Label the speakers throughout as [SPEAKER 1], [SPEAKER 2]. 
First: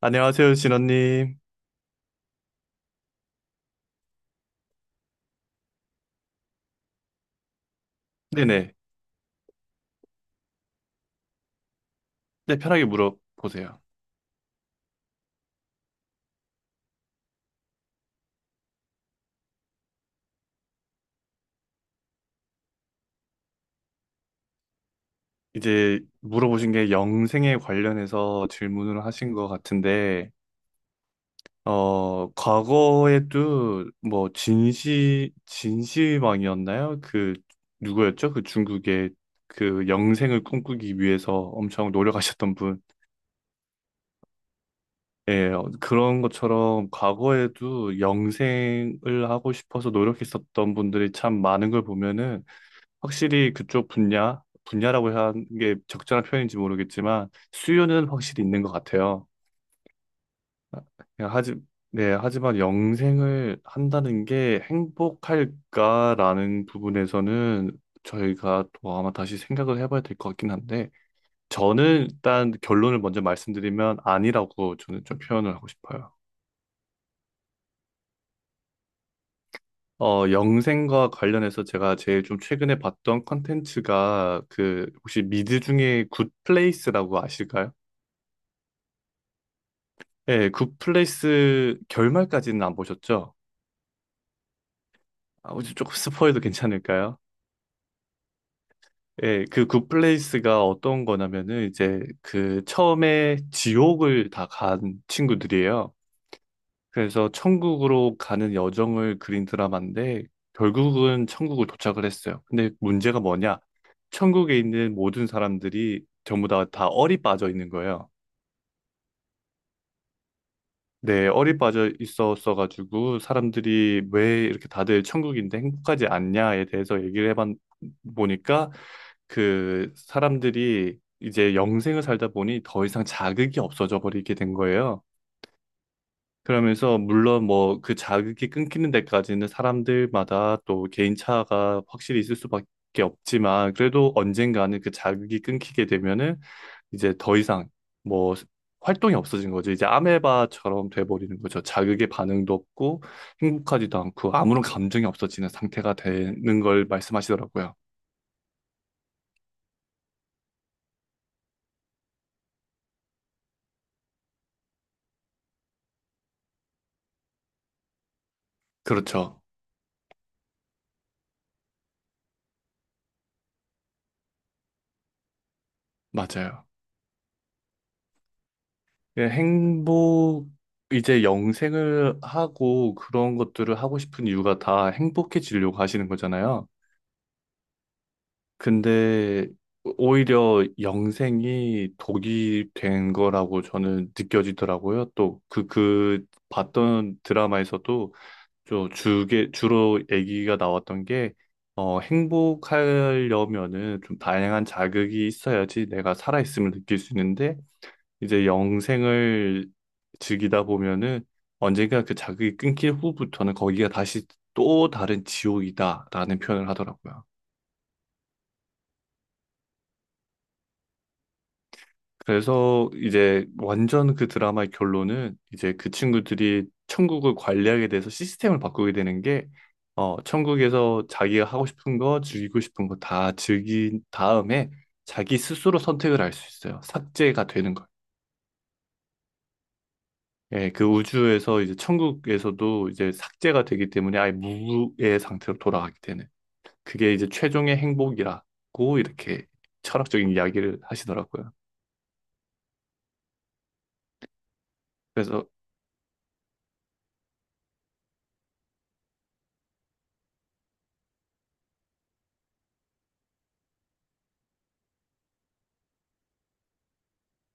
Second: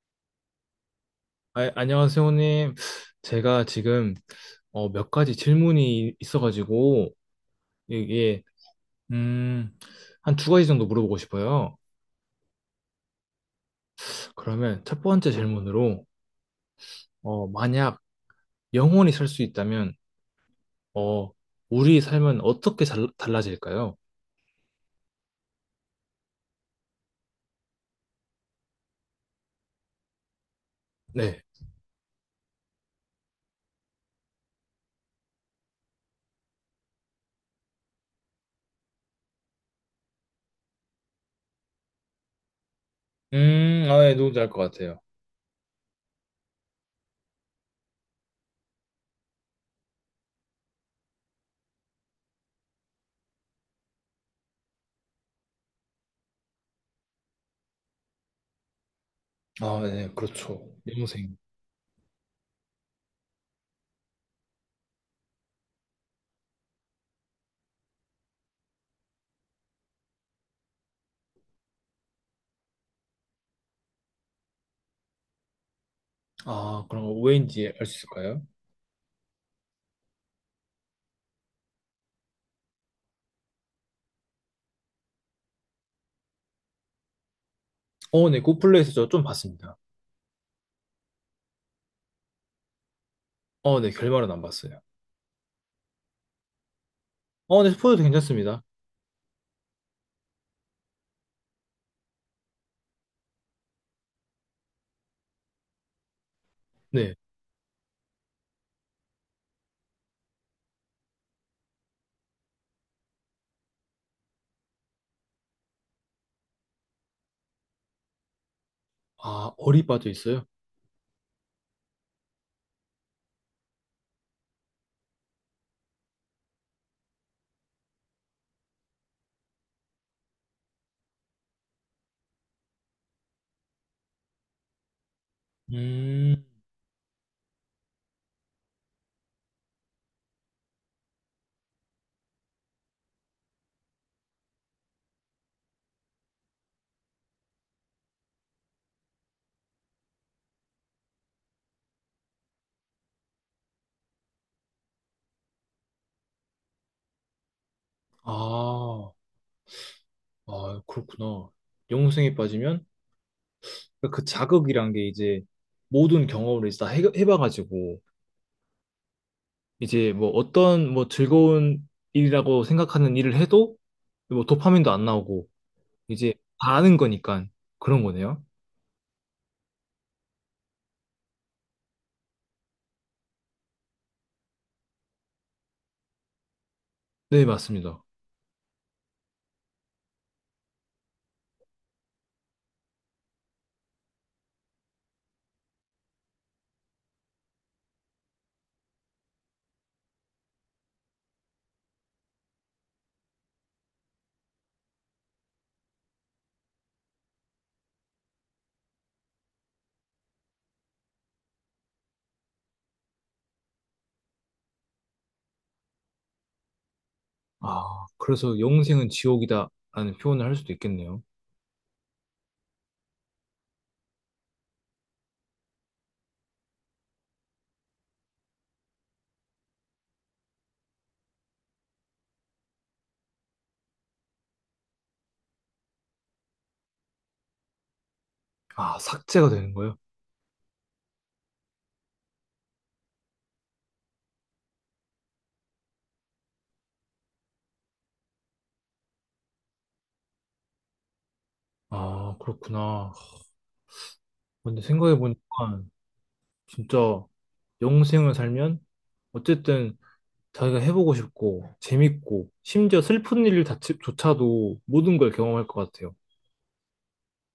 [SPEAKER 1] 안녕하세요, 진원님.
[SPEAKER 2] 아, 안녕하세요, 형님. 제가 지금 몇 가지 질문이 있어가지고 이게
[SPEAKER 1] 네네.
[SPEAKER 2] 음, 한 두 가지 정도 물어보고 싶어요.
[SPEAKER 1] 네, 편하게 물어보세요.
[SPEAKER 2] 그러면 첫 번째 질문으로 만약 영원히 살 수 있다면 어, 우리 삶은 어떻게 달라질까요?
[SPEAKER 1] 이제 물어보신 게 영생에 관련해서 질문을 하신 것 같은데,
[SPEAKER 2] 네.
[SPEAKER 1] 과거에도 뭐 진시황이었나요? 누구였죠? 그 중국의 그 영생을 꿈꾸기 위해서 엄청 노력하셨던 분.
[SPEAKER 2] 아, 네, 누군지 알 것 같아요.
[SPEAKER 1] 예, 그런 것처럼 과거에도 영생을 하고 싶어서 노력했었던 분들이 참 많은 걸 보면은 확실히 그쪽 분야라고 해야 하는 게 적절한 표현인지 모르겠지만 수요는 확실히 있는 것 같아요.
[SPEAKER 2] 아, 네, 그렇죠.
[SPEAKER 1] 야,
[SPEAKER 2] 영생.
[SPEAKER 1] 하지, 네, 하지만 영생을 한다는 게 행복할까라는 부분에서는 저희가 또 아마 다시 생각을 해봐야 될 것 같긴 한데 저는 일단 결론을 먼저 말씀드리면 아니라고 저는 좀 표현을 하고 싶어요.
[SPEAKER 2] 아, 그럼 왜인지 알 수 있을까요?
[SPEAKER 1] 영생과 관련해서 제가 제일 좀 최근에 봤던 컨텐츠가 그 혹시 미드 중에 굿플레이스라고 아실까요?
[SPEAKER 2] 네, 굿플레이스 저 좀 봤습니다.
[SPEAKER 1] 예, 굿플레이스 결말까지는 안 보셨죠?
[SPEAKER 2] 네, 결말은 안 봤어요.
[SPEAKER 1] 아, 혹시 조금 스포해도 괜찮을까요?
[SPEAKER 2] 네, 스포도 괜찮습니다.
[SPEAKER 1] 예, 그 굿플레이스가 어떤 거냐면은 이제 그 처음에 지옥을 다 간 친구들이에요.
[SPEAKER 2] 네.
[SPEAKER 1] 그래서 천국으로 가는 여정을 그린 드라마인데 결국은 천국을 도착을 했어요. 근데 문제가 뭐냐? 천국에 있는 모든 사람들이 전부 다 얼이 빠져 있는 거예요.
[SPEAKER 2] 아, 어리바도 있어요?
[SPEAKER 1] 네, 얼이 빠져 있었어가지고 사람들이 왜 이렇게 다들 천국인데 행복하지 않냐에 대해서 얘기를 해봤 보니까 그 사람들이 이제 영생을 살다 보니 더 이상 자극이 없어져 버리게 된 거예요.
[SPEAKER 2] 음,
[SPEAKER 1] 그러면서 물론 뭐 그 자극이 끊기는 데까지는 사람들마다 또 개인차가 확실히 있을 수밖에 없지만 그래도 언젠가는 그 자극이 끊기게 되면은 이제 더 이상 뭐 활동이 없어진 거죠. 이제 아메바처럼 돼버리는 거죠. 자극의 반응도 없고 행복하지도 않고 아무런 감정이 없어지는 상태가 되는 걸 말씀하시더라고요.
[SPEAKER 2] 아, 아, 그렇구나. 영웅생에 빠지면 그 자극이란 게 이제 모든 경험을 이제 다 해봐가지고
[SPEAKER 1] 그렇죠.
[SPEAKER 2] 이제 뭐 어떤 뭐 즐거운 일이라고 생각하는 일을 해도 뭐 도파민도 안 나오고 이제
[SPEAKER 1] 맞아요.
[SPEAKER 2] 다 아는 거니까 그런 거네요.
[SPEAKER 1] 예, 이제 영생을 하고 그런 것들을 하고 싶은 이유가 다 행복해지려고 하시는 거잖아요.
[SPEAKER 2] 네, 맞습니다.
[SPEAKER 1] 근데 오히려 영생이 독이 된 거라고 저는 느껴지더라고요. 또 그 봤던 드라마에서도 주로 얘기가 나왔던 게 행복하려면은 좀 다양한 자극이 있어야지 내가 살아있음을 느낄 수 있는데 이제 영생을 즐기다 보면은 언젠가 그 자극이 끊길 후부터는 거기가 다시 또 다른 지옥이다라는 표현을 하더라고요.
[SPEAKER 2] 아, 그래서 영생은 지옥이다라는 표현을 할 수도 있겠네요.
[SPEAKER 1] 그래서 이제 완전 그 드라마의 결론은 이제 그 친구들이 천국을 관리하게 돼서 시스템을 바꾸게 되는 게 천국에서 자기가 하고 싶은 거, 즐기고 싶은 거 다 즐긴 다음에 자기 스스로 선택을 할 수 있어요. 삭제가 되는 거예요.
[SPEAKER 2] 아, 삭제가 되는 거예요?
[SPEAKER 1] 예, 그 우주에서 이제 천국에서도 이제 삭제가 되기 때문에 아예 무의 상태로 돌아가게 되는 그게 이제 최종의 행복이라고 이렇게 철학적인 이야기를 하시더라고요.
[SPEAKER 2] 아, 그렇구나. 근데 생각해보니까
[SPEAKER 1] 그래서
[SPEAKER 2] 진짜 영생을 살면 어쨌든 자기가 해보고 싶고 재밌고 심지어 슬픈 일 자체조차도 모든 걸 경험할 것 같아요.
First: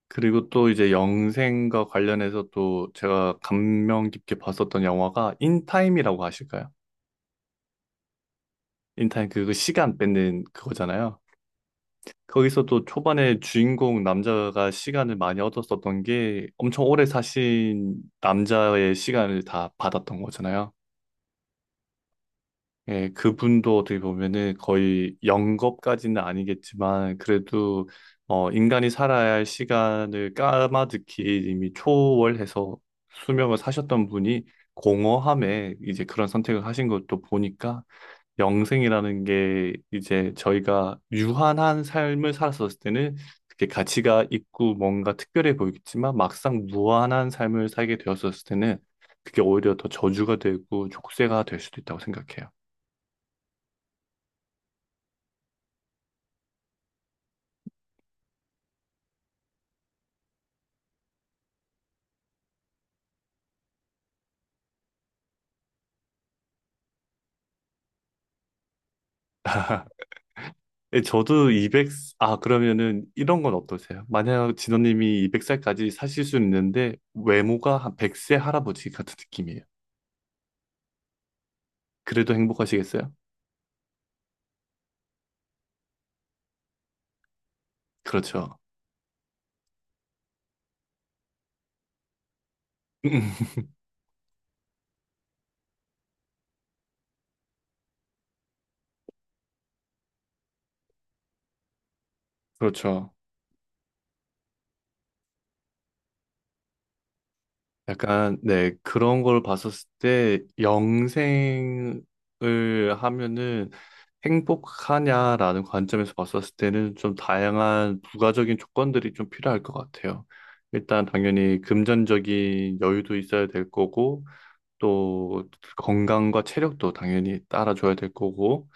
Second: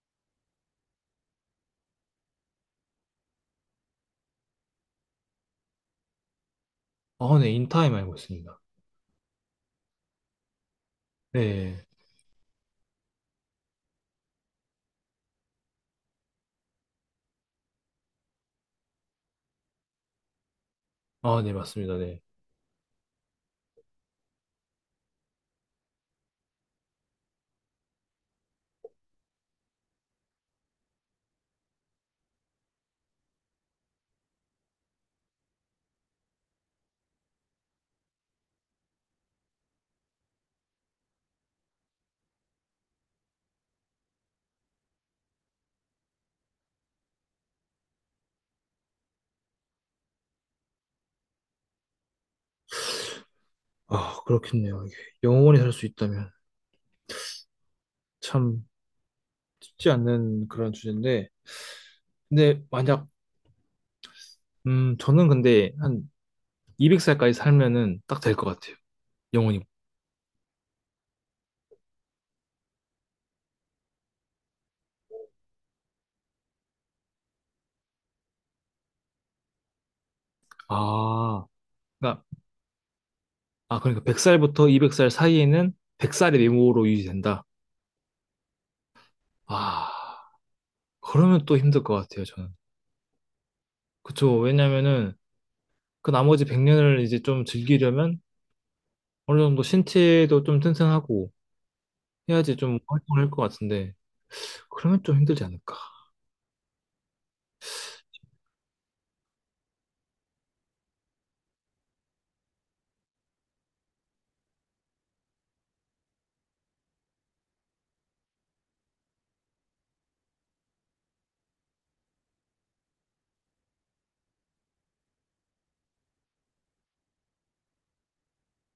[SPEAKER 1] 그리고 또 이제 영생과 관련해서 또 제가 감명 깊게 봤었던 영화가 인타임이라고 아실까요?
[SPEAKER 2] 아, 네, 인타임 알고 있습니다.
[SPEAKER 1] 인타임 그거 시간 뺏는 그거잖아요.
[SPEAKER 2] 네,
[SPEAKER 1] 거기서도 초반에 주인공 남자가 시간을 많이 얻었었던 게 엄청 오래 사신 남자의 시간을 다 받았던 거잖아요.
[SPEAKER 2] 아, 네, 맞습니다. 네,
[SPEAKER 1] 예, 그분도 어떻게 보면은 거의 영겁까지는 아니겠지만 그래도 인간이 살아야 할 시간을 까마득히 이미 초월해서 수명을 사셨던 분이 공허함에 이제 그런 선택을 하신 것도 보니까 영생이라는 게 이제 저희가 유한한 삶을 살았었을 때는 그게 가치가 있고 뭔가 특별해 보이겠지만 막상 무한한 삶을 살게 되었었을 때는 그게 오히려 더 저주가 되고 족쇄가 될 수도 있다고 생각해요.
[SPEAKER 2] 아, 그렇겠네요. 이게 영원히 살 수 있다면 참 쉽지 않는 그런 주제인데, 근데 만약 저는 근데 한 200살까지 살면은 딱 될 것 같아요. 영원히
[SPEAKER 1] 예, 아, 그러면은 이런 건 어떠세요? 만약 진호님이 200살까지 사실 수는 있는데 외모가 한 100세 할아버지 같은 느낌이에요.
[SPEAKER 2] 아, 그러니까
[SPEAKER 1] 그래도 행복하시겠어요?
[SPEAKER 2] 아 그러니까 100살부터 200살 사이에는 100살의 미모로 유지된다.
[SPEAKER 1] 그렇죠.
[SPEAKER 2] 아, 그러면 또 힘들 것 같아요, 저는. 그쵸. 왜냐면은 그 나머지 100년을 이제 좀 즐기려면 어느 정도 신체도 좀 튼튼하고 해야지 좀
[SPEAKER 1] 그렇죠.
[SPEAKER 2] 활동을 할 것 같은데, 그러면 좀 힘들지 않을까.
[SPEAKER 1] 약간, 네, 그런 걸 봤었을 때 영생을 하면은 행복하냐라는 관점에서 봤었을 때는 좀 다양한 부가적인 조건들이 좀 필요할 것 같아요. 일단 당연히 금전적인 여유도 있어야 될 거고, 또 건강과 체력도 당연히 따라줘야 될 거고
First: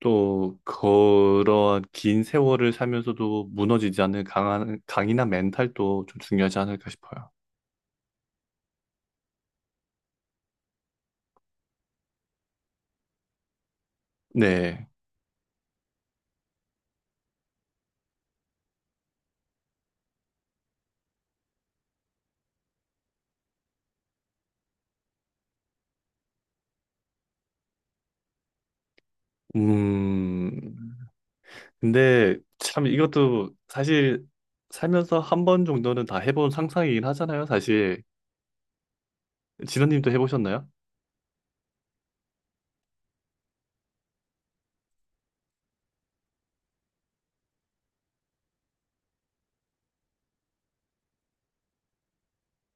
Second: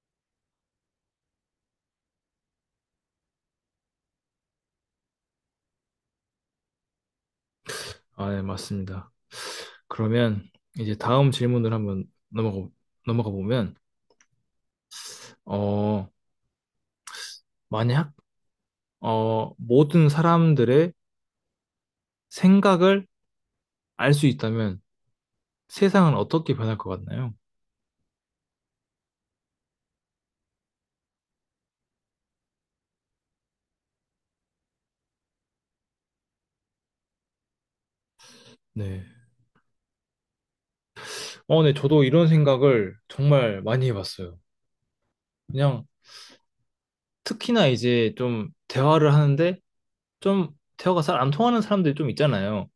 [SPEAKER 1] 또 그러한 긴 세월을 살면서도 무너지지 않는 강한 강인한 멘탈도 좀 중요하지 않을까 싶어요.
[SPEAKER 2] 아, 네, 맞습니다. 그러면 이제 다음 질문을 한번 넘어가 보면,
[SPEAKER 1] 네.
[SPEAKER 2] 어, 만약, 모든 사람들의 생각을 알 수 있다면 세상은 어떻게 변할 것 같나요?
[SPEAKER 1] 음. 근데 참 이것도 사실 살면서 한 번 정도는 다 해본 상상이긴 하잖아요, 사실.
[SPEAKER 2] 네.
[SPEAKER 1] 진원님도 해보셨나요?
[SPEAKER 2] 네, 저도 이런 생각을 정말 많이 해봤어요. 그냥 특히나 이제 좀 대화를 하는데 좀 대화가 잘 안 통하는 사람들이 좀 있잖아요.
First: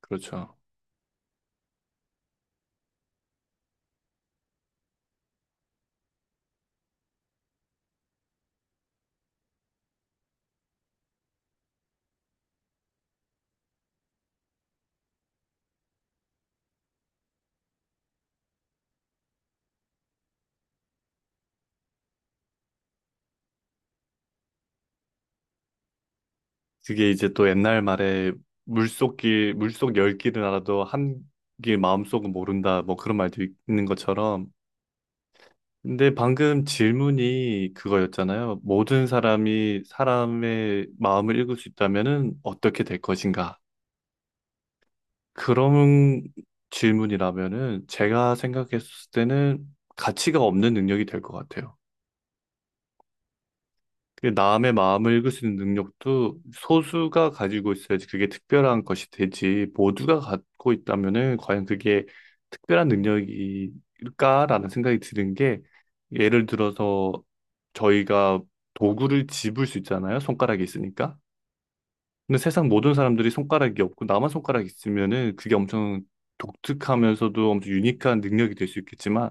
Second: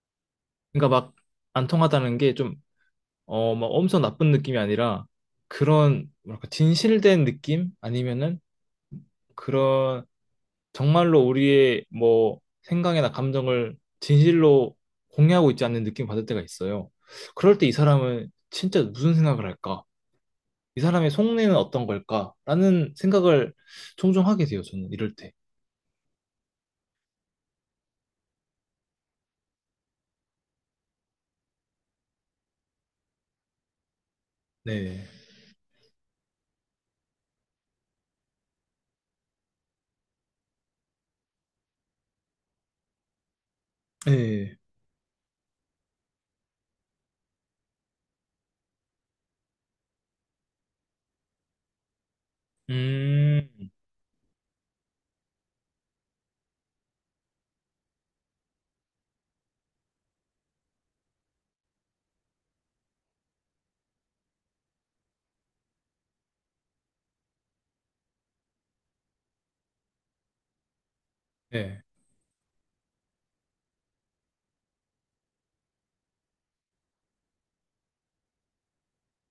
[SPEAKER 1] 그렇죠.
[SPEAKER 2] 그러니까 막 안 통하다는 게 좀, 막 엄청 나쁜 느낌이 아니라 그런, 뭐랄까, 진실된 느낌? 아니면은 그런 정말로 우리의 뭐 생각이나 감정을 진실로 공유하고 있지 않는 느낌 받을 때가 있어요. 그럴 때 이 사람은 진짜 무슨 생각을 할까? 이 사람의 속내는 어떤 걸까? 라는 생각을 종종 하게 돼요, 저는 이럴 때.
[SPEAKER 1] 그게 이제 또 옛날 말에 물속 열 길은 알아도 한길 마음속은 모른다. 뭐 그런 말도 있는 것처럼.
[SPEAKER 2] 네.
[SPEAKER 1] 근데 방금 질문이 그거였잖아요. 모든 사람이 사람의 마음을 읽을 수 있다면은 어떻게 될 것인가?
[SPEAKER 2] 네.
[SPEAKER 1] 그런 질문이라면은 제가 생각했을 때는 가치가 없는 능력이 될 것 같아요.
[SPEAKER 2] 음,
[SPEAKER 1] 그 남의 마음을 읽을 수 있는 능력도 소수가 가지고 있어야지 그게 특별한 것이 되지. 모두가 갖고 있다면은 과연 그게 특별한 능력일까라는 생각이 드는 게 예를 들어서 저희가 도구를 집을 수 있잖아요. 손가락이 있으니까.
[SPEAKER 2] 네.
[SPEAKER 1] 근데 세상 모든 사람들이 손가락이 없고 나만 손가락이 있으면은 그게 엄청 독특하면서도 엄청 유니크한 능력이 될 수 있겠지만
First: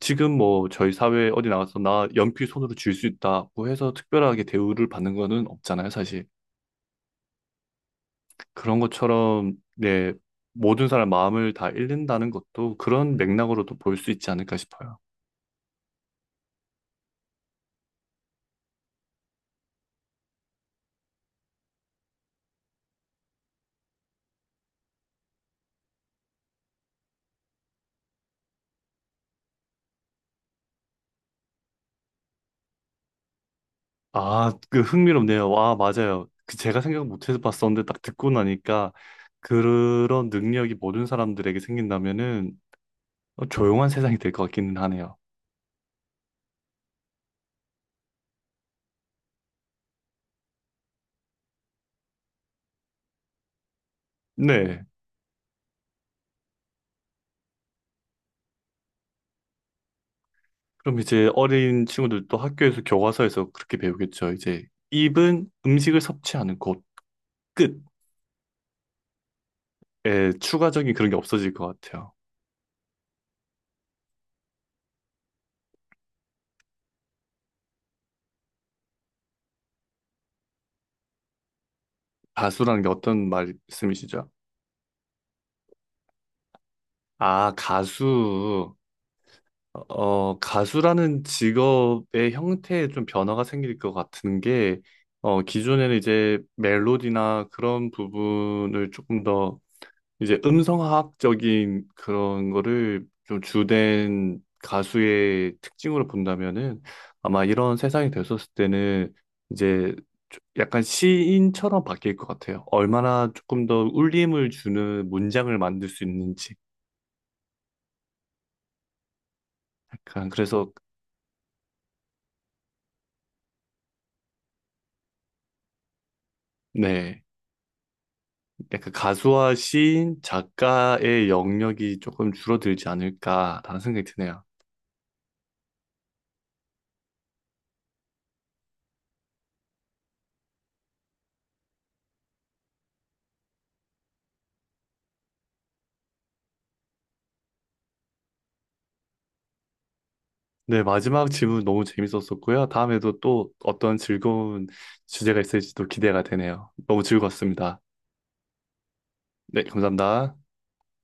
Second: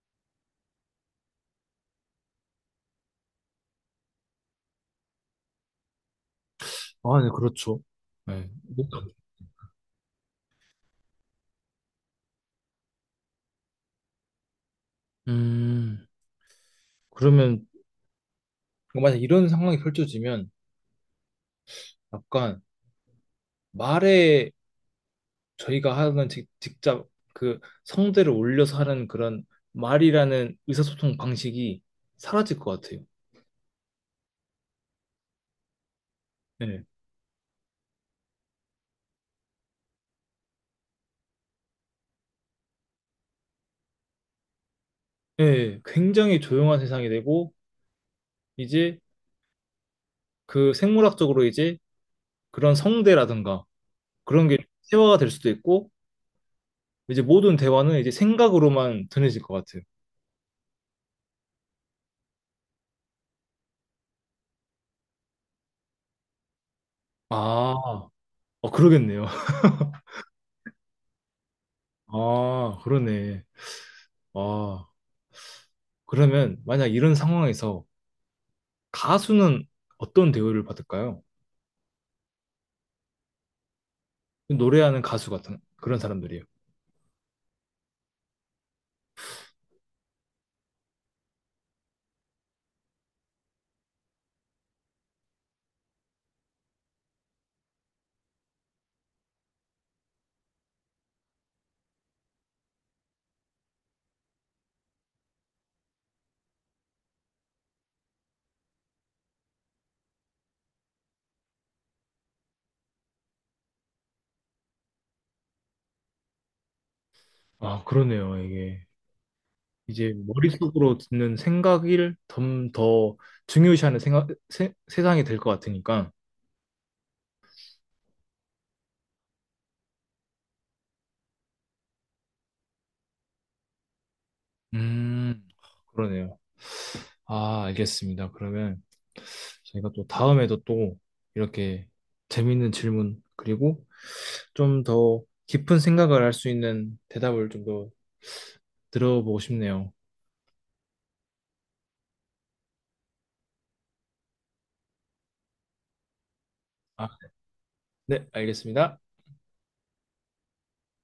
[SPEAKER 1] 지금 뭐 저희 사회 어디 나가서 나 연필 손으로 쥘 수 있다고 해서 특별하게 대우를 받는 거는 없잖아요, 사실.
[SPEAKER 2] 아, 네, 그렇죠. 네.
[SPEAKER 1] 그런 것처럼 네, 모든 사람 마음을 다 잃는다는 것도 그런 맥락으로도 볼 수 있지 않을까 싶어요.
[SPEAKER 2] 음, 그러면 만약 이런 상황이 펼쳐지면 약간 말에 저희가 하는 직접 그 성대를 올려서 하는 그런 말이라는 의사소통 방식이 사라질 것 같아요.
[SPEAKER 1] 아, 그 흥미롭네요. 와, 맞아요. 그 제가
[SPEAKER 2] 네.
[SPEAKER 1] 생각 못해서 봤었는데 딱 듣고 나니까 그런 능력이 모든 사람들에게 생긴다면은 조용한 세상이 될 것 같기는 하네요.
[SPEAKER 2] 네, 굉장히 조용한 세상이 되고 이제 그 생물학적으로 이제 그런 성대라든가 그런 게
[SPEAKER 1] 네.
[SPEAKER 2] 세화가 될 수도 있고 이제 모든 대화는 이제 생각으로만 전해질 것 같아요.
[SPEAKER 1] 그럼 이제 어린 친구들도 학교에서 교과서에서 그렇게 배우겠죠. 이제 입은 음식을 섭취하는 곳,
[SPEAKER 2] 아, 그러겠네요.
[SPEAKER 1] 끝에 추가적인 그런 게 없어질 것 같아요.
[SPEAKER 2] 아, 그러네. 아, 그러면 만약 이런 상황에서 가수는 어떤 대우를 받을까요?
[SPEAKER 1] 가수라는 게 어떤 말씀이시죠?
[SPEAKER 2] 노래하는 가수 같은 그런 사람들이에요.
[SPEAKER 1] 아, 가수. 가수라는 직업의 형태에 좀 변화가 생길 것 같은 게, 기존에는 이제 멜로디나 그런 부분을 조금 더 이제 음성학적인 그런 거를 좀 주된 가수의 특징으로 본다면은 아마 이런 세상이 됐었을 때는 이제 약간 시인처럼 바뀔 것 같아요. 얼마나 조금 더 울림을 주는 문장을 만들 수 있는지.
[SPEAKER 2] 아, 그러네요. 이게 이제
[SPEAKER 1] 약간 그래서
[SPEAKER 2] 머릿속으로 듣는 생각을 좀 더 중요시하는 생각, 세상이 될 것 같으니까.
[SPEAKER 1] 네. 약간 가수와 시인, 작가의 영역이 조금 줄어들지 않을까라는 생각이 드네요.
[SPEAKER 2] 음, 그러네요. 아, 알겠습니다. 그러면 저희가 또 다음에도 또 이렇게 재밌는 질문 그리고 좀 더 깊은 생각을 할 수 있는 대답을 좀 더 들어보고 싶네요.
[SPEAKER 1] 네, 마지막 질문 너무 재밌었었고요. 다음에도 또 어떤 즐거운 주제가 있을지도 기대가 되네요. 너무
[SPEAKER 2] 아,
[SPEAKER 1] 즐거웠습니다.
[SPEAKER 2] 네, 알겠습니다.
[SPEAKER 1] 네, 감사합니다.